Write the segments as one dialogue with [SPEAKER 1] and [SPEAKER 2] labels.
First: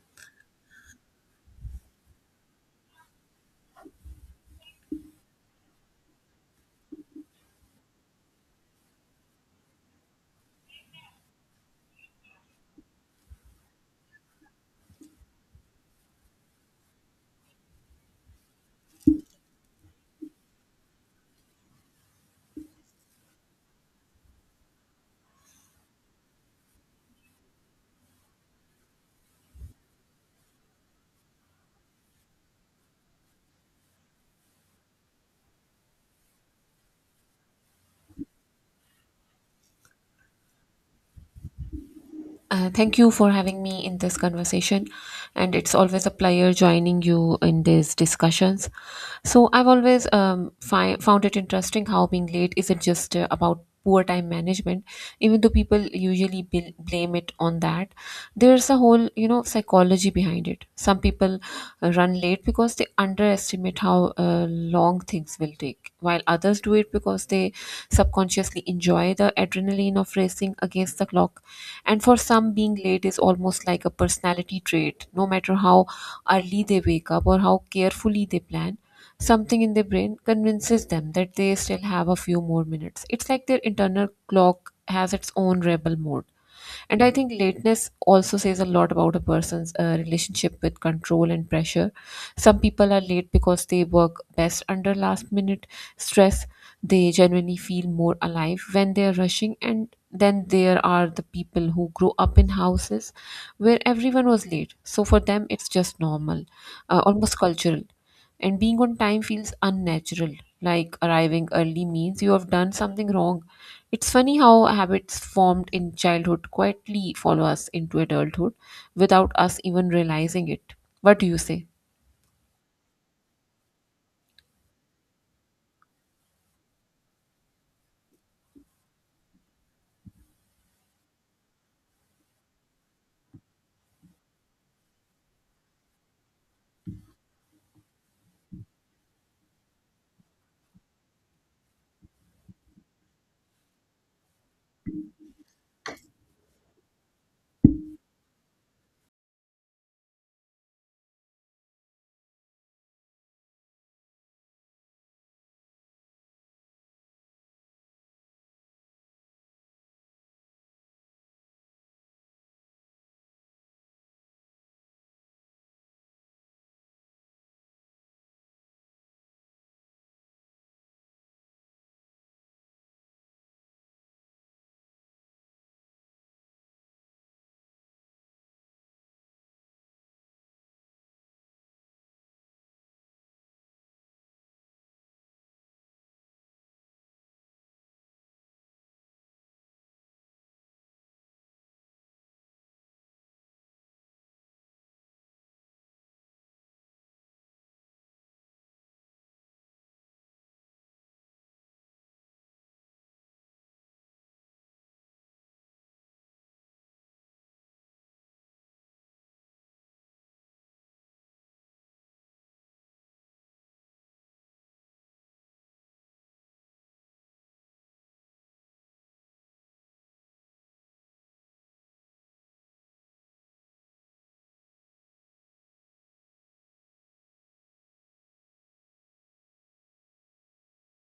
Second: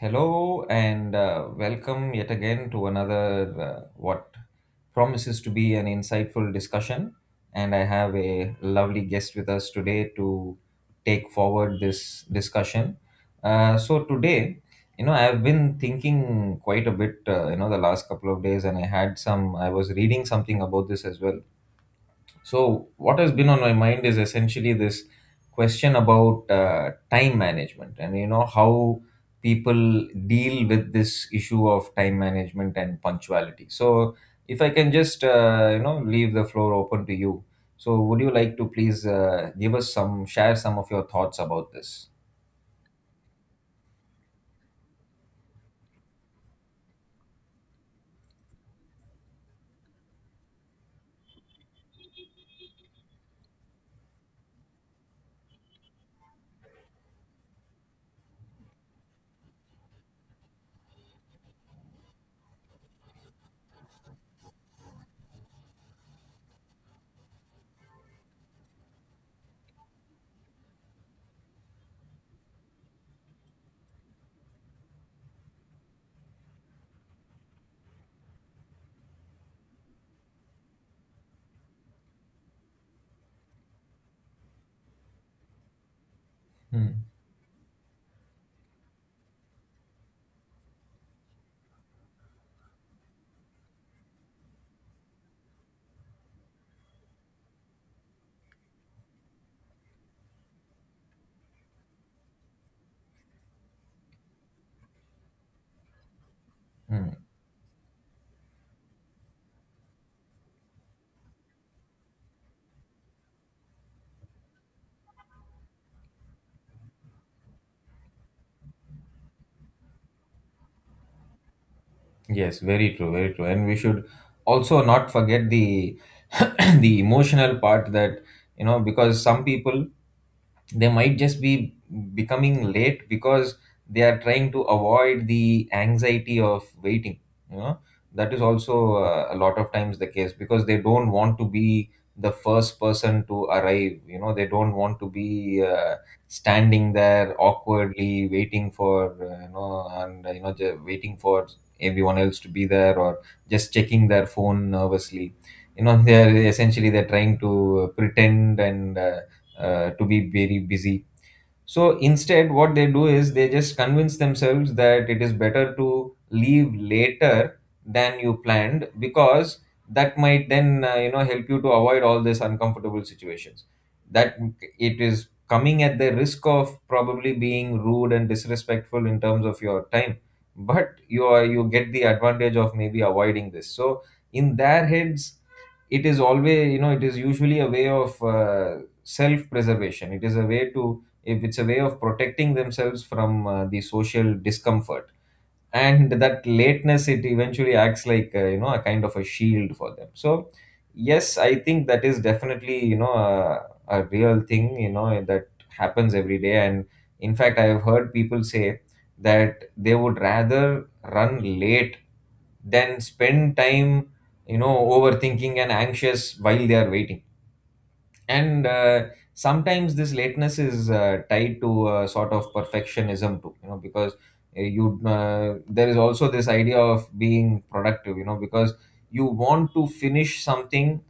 [SPEAKER 1] Hello and welcome yet again to another what promises to be an insightful discussion. And I have a lovely guest with us today to take forward this discussion. So today, you know, I've been thinking quite a bit, you know, the last couple of days, and I had some. I was reading something about this as well, so what has been on my mind is essentially this question about time management and, you know, how people deal with this issue of time management and punctuality. So, if I can just you know, leave the floor open to you. So, would you like to please give us some, share some of your thoughts about this?
[SPEAKER 2] Thank you for having me in this conversation, and it's always a pleasure joining you in these discussions. So, I've always found it interesting how being late isn't just about poor time management, even though people usually blame it on that. There's a whole, you know, psychology behind it. Some people run late because they underestimate how long things will take, while others do it because they subconsciously enjoy the adrenaline of racing against the clock, and for some, being late is almost like a personality trait. No matter how early they wake up or how carefully they plan, something in their brain convinces them that they still have a few more minutes. It's like their internal clock has its own rebel mode.
[SPEAKER 1] Hmm.
[SPEAKER 2] And I think lateness also says a lot about a person's relationship with control and pressure. Some people are late because they work best under last minute stress. They genuinely feel more alive when they're rushing. And then there are the people who grow up in houses where everyone was late. So for them, it's just normal,
[SPEAKER 1] Hmm.
[SPEAKER 2] almost cultural. And being on time feels unnatural, like arriving early means you have done something wrong. It's funny how habits formed in childhood quietly follow us into adulthood without us even realizing it. What do you say?
[SPEAKER 1] Yes, very true, very true. And we should also not forget the the emotional part. That, you know, because some people, they might just be becoming late because they are trying to avoid the anxiety of waiting, you know. That is also a lot of times the case because they don't want to be the first person to arrive, you know. They don't want to be standing there awkwardly waiting for you know and you know ju- waiting for everyone else to be there, or just checking their phone nervously, you know. they're essentially they're trying to pretend, and to be very busy. So instead, what they do is they just convince themselves that it is better to leave later than you planned, because that might then, you know, help you to avoid all these uncomfortable situations. That it is coming at the risk of probably being rude and disrespectful in terms of your time, but you get the advantage of maybe avoiding this. So in their heads, it is always, you know, it is usually a way of self preservation. It is a way to if it's a way of protecting themselves from the social discomfort, and that lateness, it eventually acts like, you know, a kind of a shield for them. So yes, I think that is definitely, you know, a real thing, you know, that happens every day. And in fact, I have heard people say that they would rather run late than spend time, you know, overthinking and anxious while they are waiting. And sometimes this lateness is tied to a sort of perfectionism too, you know, because you there is also this idea of being productive, you know, because you want to finish something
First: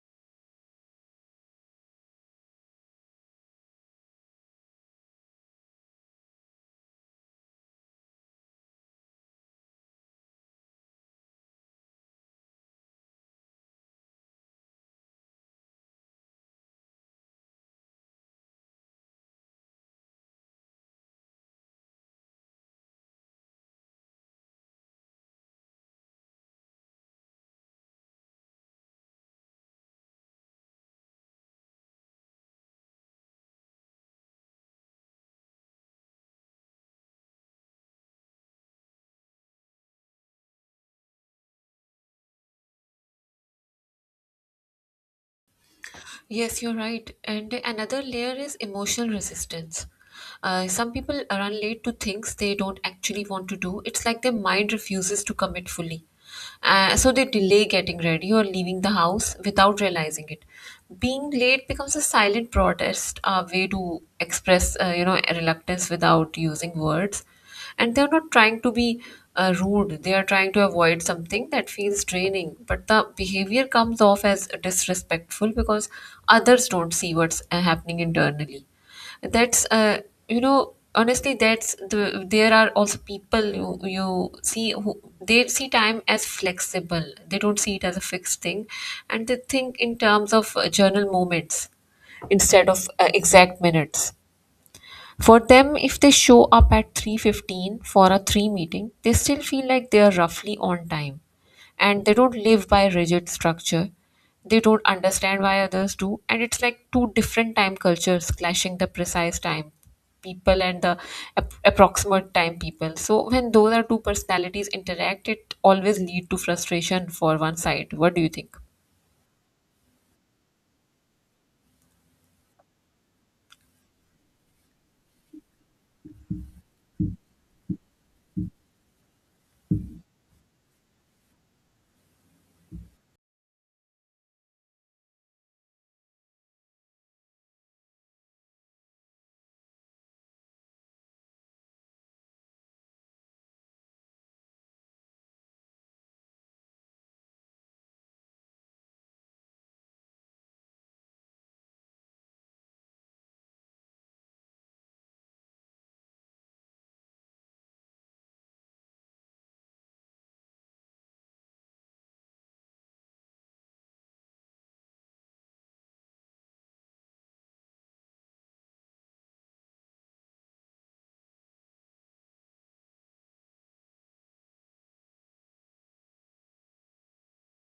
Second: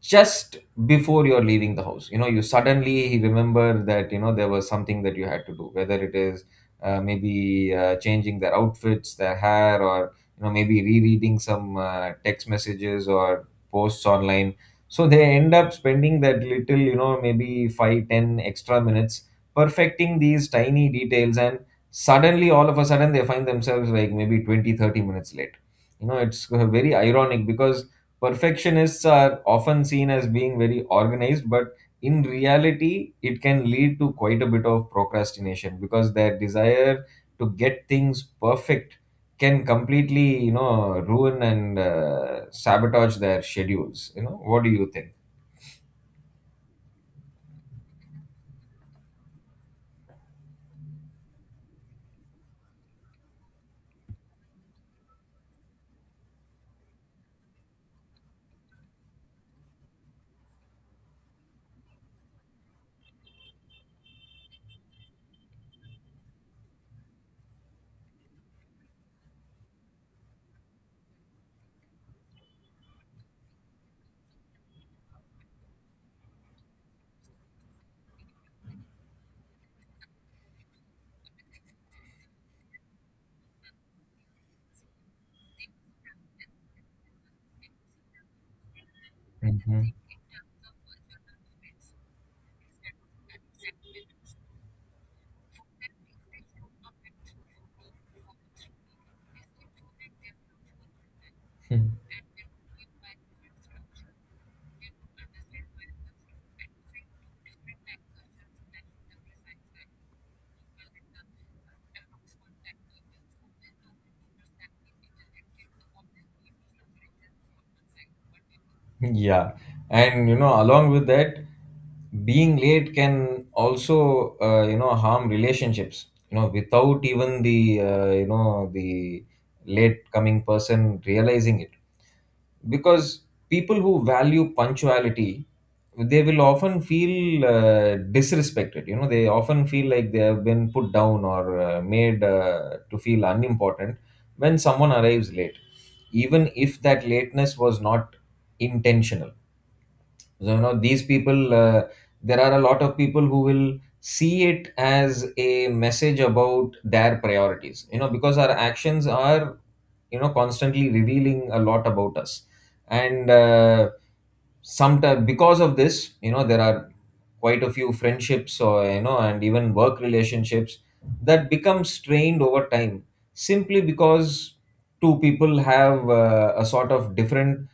[SPEAKER 1] just before you're leaving the house. You know, you suddenly remember that, you know, there was something that you had to do, whether it is maybe changing their outfits, their hair, or, you know, maybe rereading some text messages or posts online. So they end up spending that little, you know, maybe 5-10 extra minutes perfecting these tiny details, and suddenly, all of a sudden, they find themselves like maybe 20-30 minutes late. You know, it's very ironic because perfectionists are often seen as being very organized, but in reality, it can lead to quite a bit of procrastination because their desire to get things perfect can completely, you know, ruin and sabotage their schedules. You know, what do you think?
[SPEAKER 2] Yes, you're right. And another layer is emotional resistance. Some people run late to things they don't actually want to do. It's like their mind refuses to commit fully. So they delay getting ready or leaving the house without realizing it. Being late becomes a silent protest, a way to express, reluctance without using words, and they're not trying to be rude. They are trying to avoid something that feels draining, but the behavior comes off as disrespectful because others don't see what's happening internally. That's you know honestly, that's the there are also people you see who they see time as flexible. They don't see it as a fixed thing, and they think
[SPEAKER 1] Mhm.
[SPEAKER 2] in terms of journal moments instead of exact minutes. For them, if they show up at 3:15 for a 3 meeting, they still feel like they are roughly on time, and they don't live by rigid structure. They don't understand why others do, and it's like two different time cultures clashing: the precise time people and the approximate time people. So when those are two personalities interact, it always lead to frustration for one side. What do you think?
[SPEAKER 1] Yeah, and you know, along with that, being late can also, you know, harm relationships. You know, without even the you know the late coming person realizing it, because people who value punctuality, they will often feel disrespected. You know, they often feel like they have been put down or made to feel unimportant when someone arrives late, even if that lateness was not intentional. So, you know, these people, there are a lot of people who will see it as a message about their priorities, you know, because our actions are, you know, constantly revealing a lot about us. And sometimes because of this, you know, there are quite a few friendships or, you know, and even work relationships that become strained over time, simply because two people have a sort of different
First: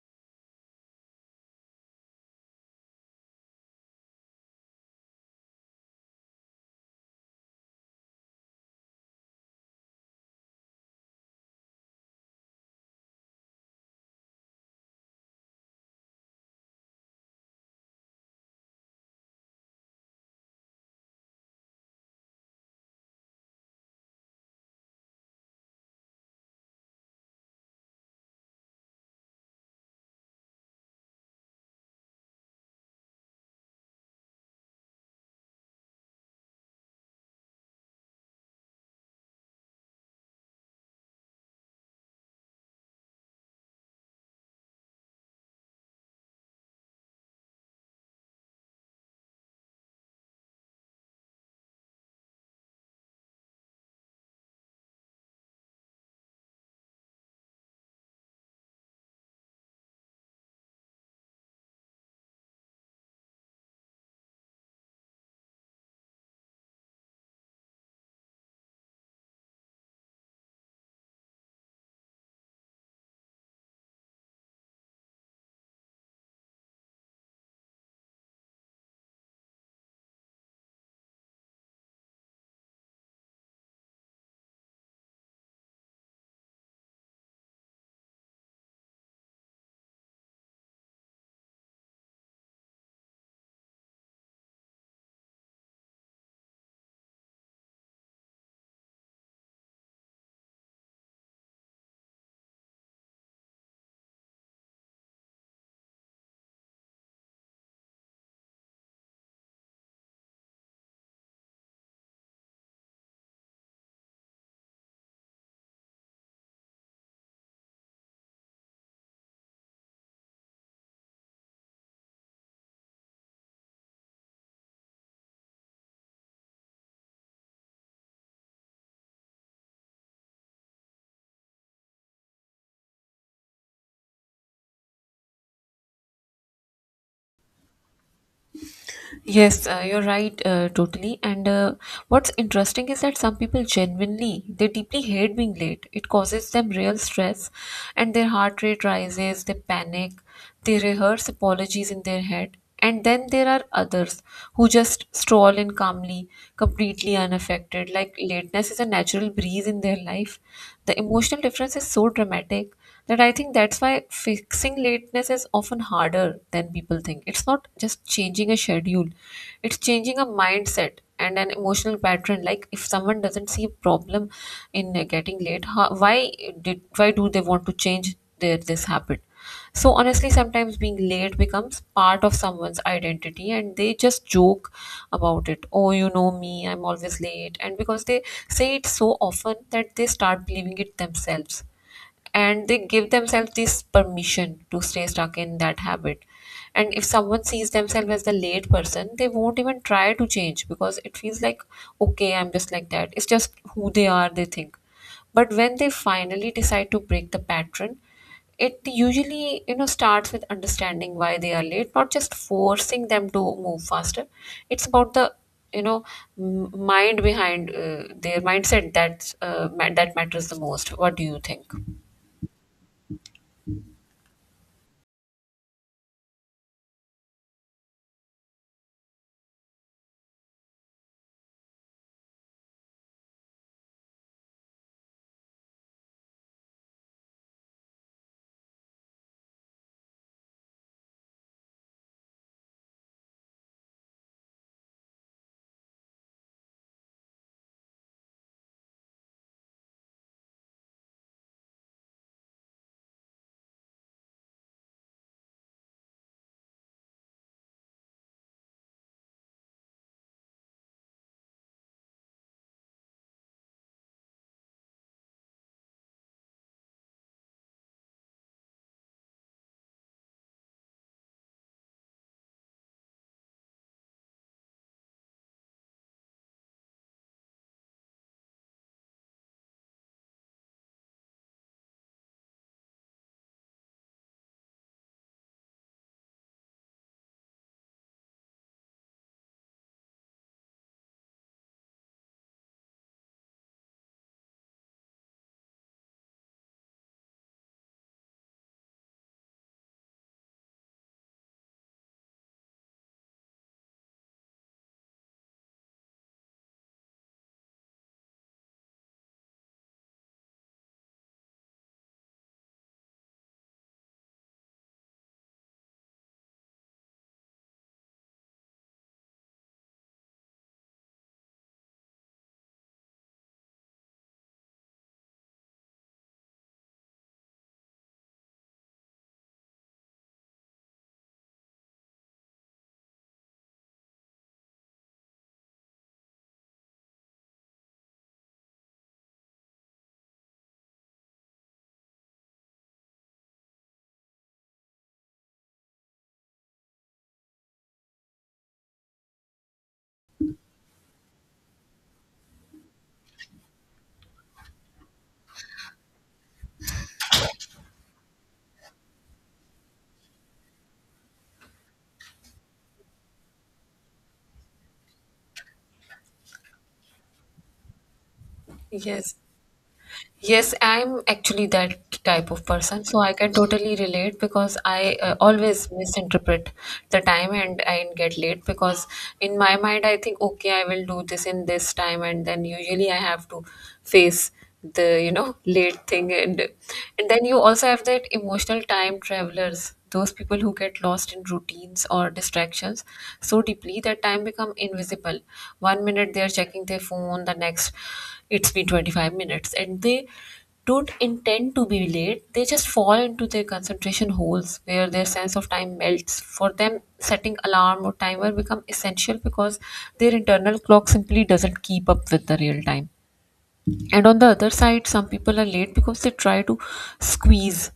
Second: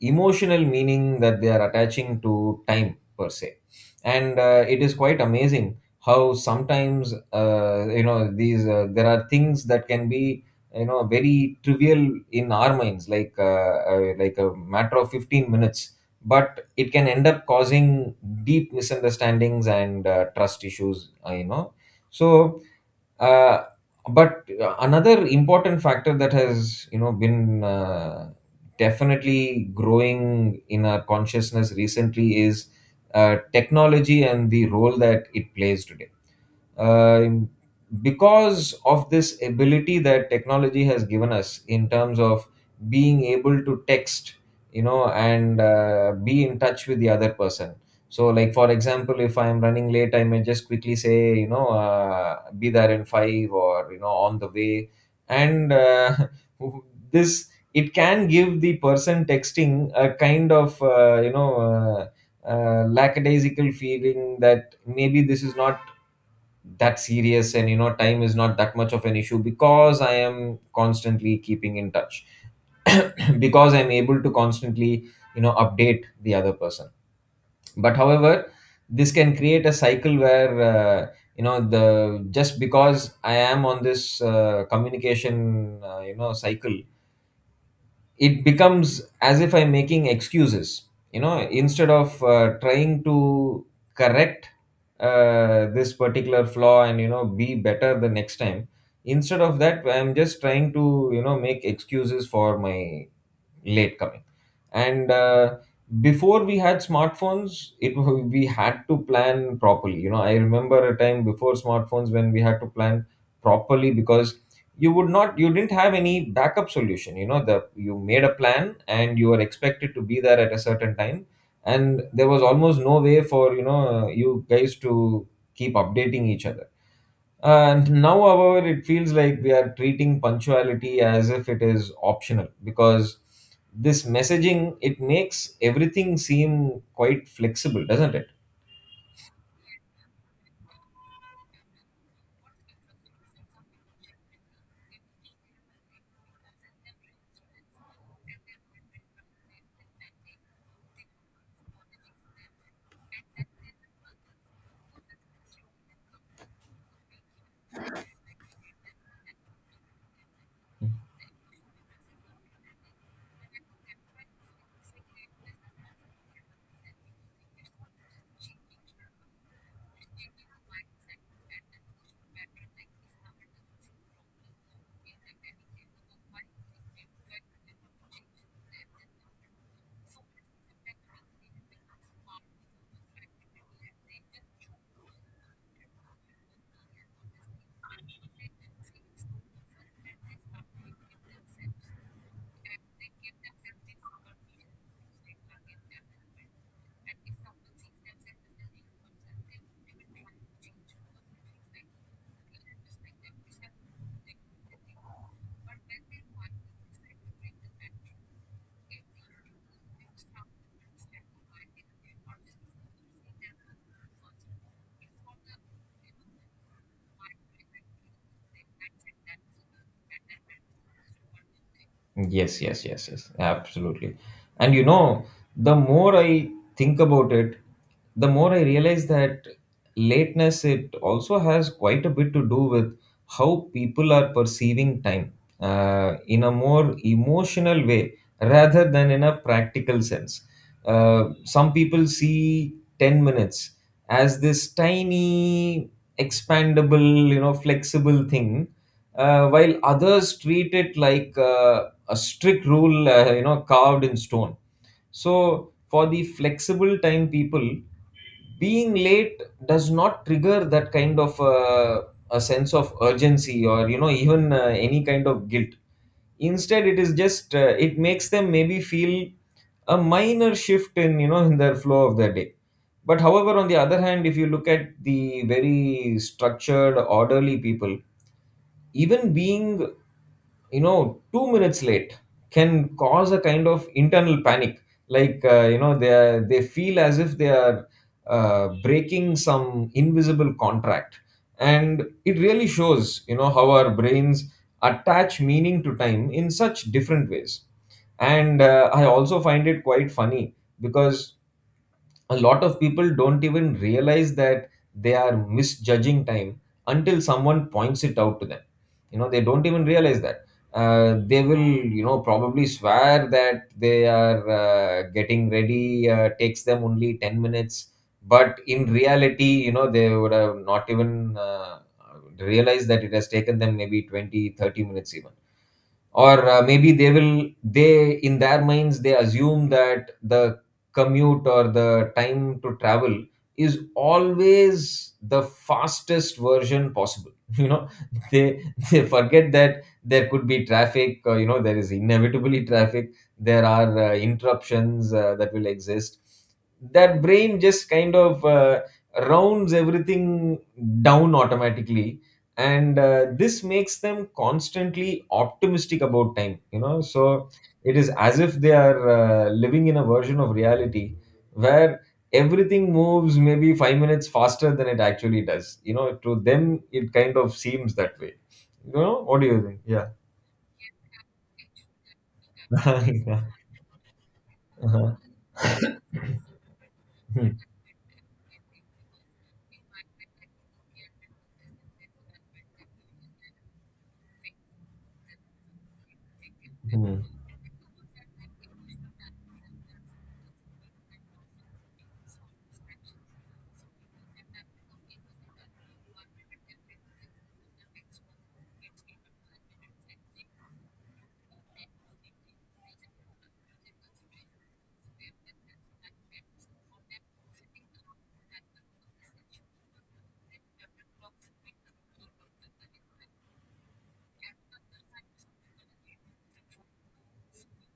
[SPEAKER 1] emotional meaning that they are attaching to time per se. And it is quite amazing how sometimes you know, these there are things that can be, you know, very trivial in our minds, like, like a matter of 15 minutes, but it can end up causing deep misunderstandings and trust issues, you know. So uh, but another important factor that has, you know, been definitely growing in our consciousness recently is technology and the role that it plays today. um because of this ability that technology has given us in terms of being able to text, you know, and be in touch with the other person. So, like, for example, if I'm running late, I may just quickly say, you know, be there in 5, or, you know, on the way. And this it can give the person texting a kind of, lackadaisical feeling that maybe this is not that serious, and you know, time is not that much of an issue because I am constantly keeping in touch. Because I'm able to constantly, you know, update the other person. But however, this can create a cycle where, you know, the just because I am on this communication you know cycle, it becomes as if I'm making excuses, you know, instead of trying to correct this particular flaw and, you know, be better the next time. Instead of that, I'm just trying to, you know, make excuses for my late coming. And before we had smartphones, we had to plan properly. You know, I remember a time before smartphones when we had to plan properly, because you would not you didn't have any backup solution. You know, the you made a plan and you were expected to be there at a certain time. And there was almost no way for, you know, you guys to keep updating each other. And now, however, it feels like we are treating punctuality as if it is optional, because this messaging, it makes everything seem quite flexible, doesn't it?
[SPEAKER 2] Yes, you're right, totally. And what's interesting is that some people genuinely, they deeply hate being late. It causes them real stress, and their heart rate rises, they panic, they rehearse apologies in their head. And then there are others who just stroll in calmly, completely unaffected, like lateness is a natural breeze in their life. The emotional difference is so dramatic that I think that's why fixing lateness is often harder than people think. It's not just changing a schedule, it's changing a mindset and an emotional pattern. Like if someone doesn't see a problem in getting late, how, why did why do they want to change their this habit? So honestly, sometimes being late becomes part of someone's identity, and they just joke about it. Oh, you know me, I'm always late, and because they say it so often that they start believing it themselves and they give themselves this permission to stay stuck in that habit. And if someone sees themselves as the late person, they won't even try to change because it feels like, okay, I'm just like that. It's just who they are, they think. But when they finally decide to break the pattern, it usually you know starts with understanding why they are late, not just forcing them to move faster. It's about the, you know, mind behind their mindset. That's that matters the most. What do you think?
[SPEAKER 1] Yes, yes, yes, yes, absolutely. And you know, the more I think about it, the more I realize that lateness, it also has quite a bit to do with how people are perceiving time, in a more emotional way rather than in a practical sense. Some people see 10 minutes as this tiny, expandable, you know, flexible thing, while others treat it like a strict rule, you know, carved in stone. So, for the flexible time people, being late does not trigger that kind of a sense of urgency, or, you know, even any kind of guilt. Instead, it is just it makes them maybe feel a minor shift in, you know, in their flow of their day. But however, on the other hand, if you look at the very structured orderly people, even being, you know, 2 minutes late can cause a kind of internal panic, like, you know, they feel as if they are breaking some invisible contract. And it really shows, you know, how our brains attach meaning to time in such different ways. And I also find it quite funny because a lot of people don't even realize that they are misjudging time until someone points it out to them. You know, they don't even realize that they will, you know, probably swear that they are getting ready takes them only 10 minutes. But in reality, you know, they would have not even realized that it has taken them maybe 20-30 minutes even. Or maybe they in their minds they assume that the commute or the time to travel is always the fastest version possible. You know, they they forget that there could be traffic, you know, there is inevitably traffic, there are interruptions that will exist. That brain just kind of rounds everything down automatically. And this makes them constantly optimistic about time, you know. So it is as if they are living in a version of reality where everything moves maybe 5 minutes faster than it actually does. You know, to them it kind of seems that way. You know,
[SPEAKER 2] Yes,
[SPEAKER 1] what do you think? Yeah.
[SPEAKER 2] yes, I'm actually that type of person, so I
[SPEAKER 1] Yeah.
[SPEAKER 2] can totally relate because
[SPEAKER 1] Uh-huh.
[SPEAKER 2] I always misinterpret the time
[SPEAKER 1] Hmm.
[SPEAKER 2] and I get late because in my mind I think, okay, I will do this in this time, and then usually I have to face the, you know, late thing. and
[SPEAKER 1] Hmm.
[SPEAKER 2] and then you also have that emotional time travelers, those people who get lost in routines or distractions so deeply that time become invisible. One minute they are checking their phone, the next it's been 25 minutes, and they don't intend to be late. They just fall into their concentration holes where their sense of time melts. For them, setting alarm or timer become essential because their internal clock simply doesn't keep up with the real time. And on the other side, some people are late because they try to squeeze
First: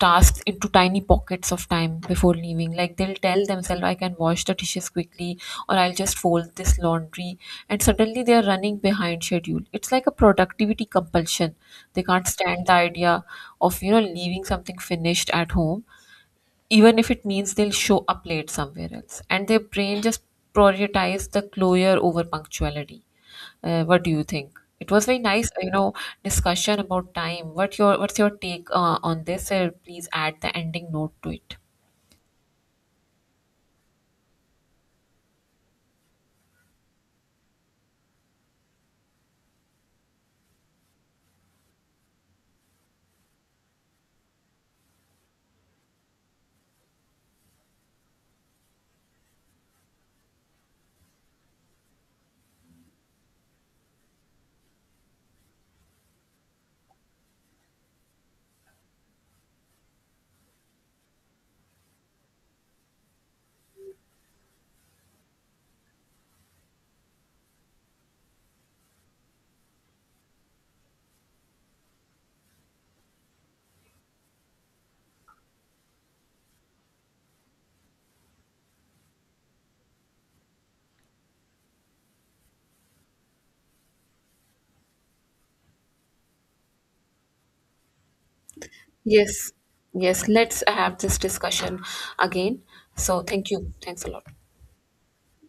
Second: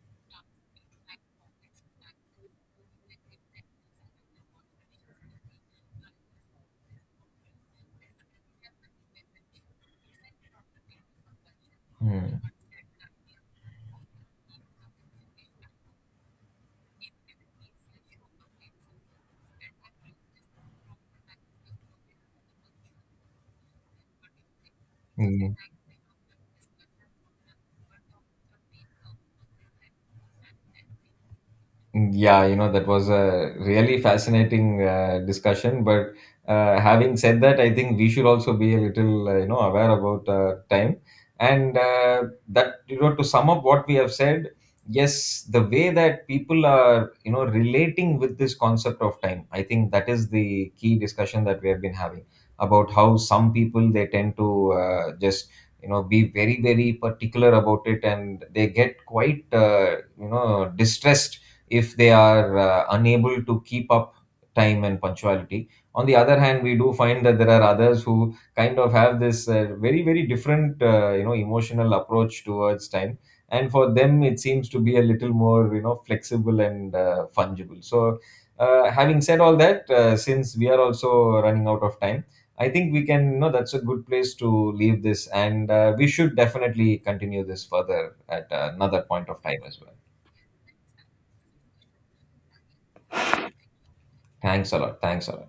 [SPEAKER 2] tasks into tiny pockets of time before leaving. Like they'll tell themselves, I can wash the dishes quickly, or I'll just fold this laundry. And suddenly they are running behind schedule. It's like a productivity compulsion. They can't
[SPEAKER 1] Hmm.
[SPEAKER 2] stand the idea of, you know, leaving something finished at home, even if it means they'll show up late somewhere else. And their brain just prioritized the closure over punctuality. What do you think? It was very nice,
[SPEAKER 1] Hmm.
[SPEAKER 2] you know, discussion about time. What your what's your take on this? Please add the ending note to it.
[SPEAKER 1] Yeah, you know, that was a really fascinating discussion. But having said that, I think we should also be a little, you know, aware about time. And that, you know, to sum up what we have said, yes, the way that people are, you know, relating with this concept of time, I think that is the key discussion that we have been having about how some people, they tend to just, you know, be very, very particular about it, and they get quite, you know, distressed if they are unable to keep up time and punctuality. On the other hand, we do find that there are others who kind of have this very, very different, you know, emotional approach towards time. And for them, it seems to be a little more, you know, flexible and fungible. So, having said all that, since we are also running out of time, I think we can, you know, that's a good place to leave this. And we should definitely continue this further at another point of
[SPEAKER 2] Yes,
[SPEAKER 1] time as well.
[SPEAKER 2] yes, let's have this discussion again. So, thank you. Thanks a lot.
[SPEAKER 1] Thanks a lot. Thanks a lot.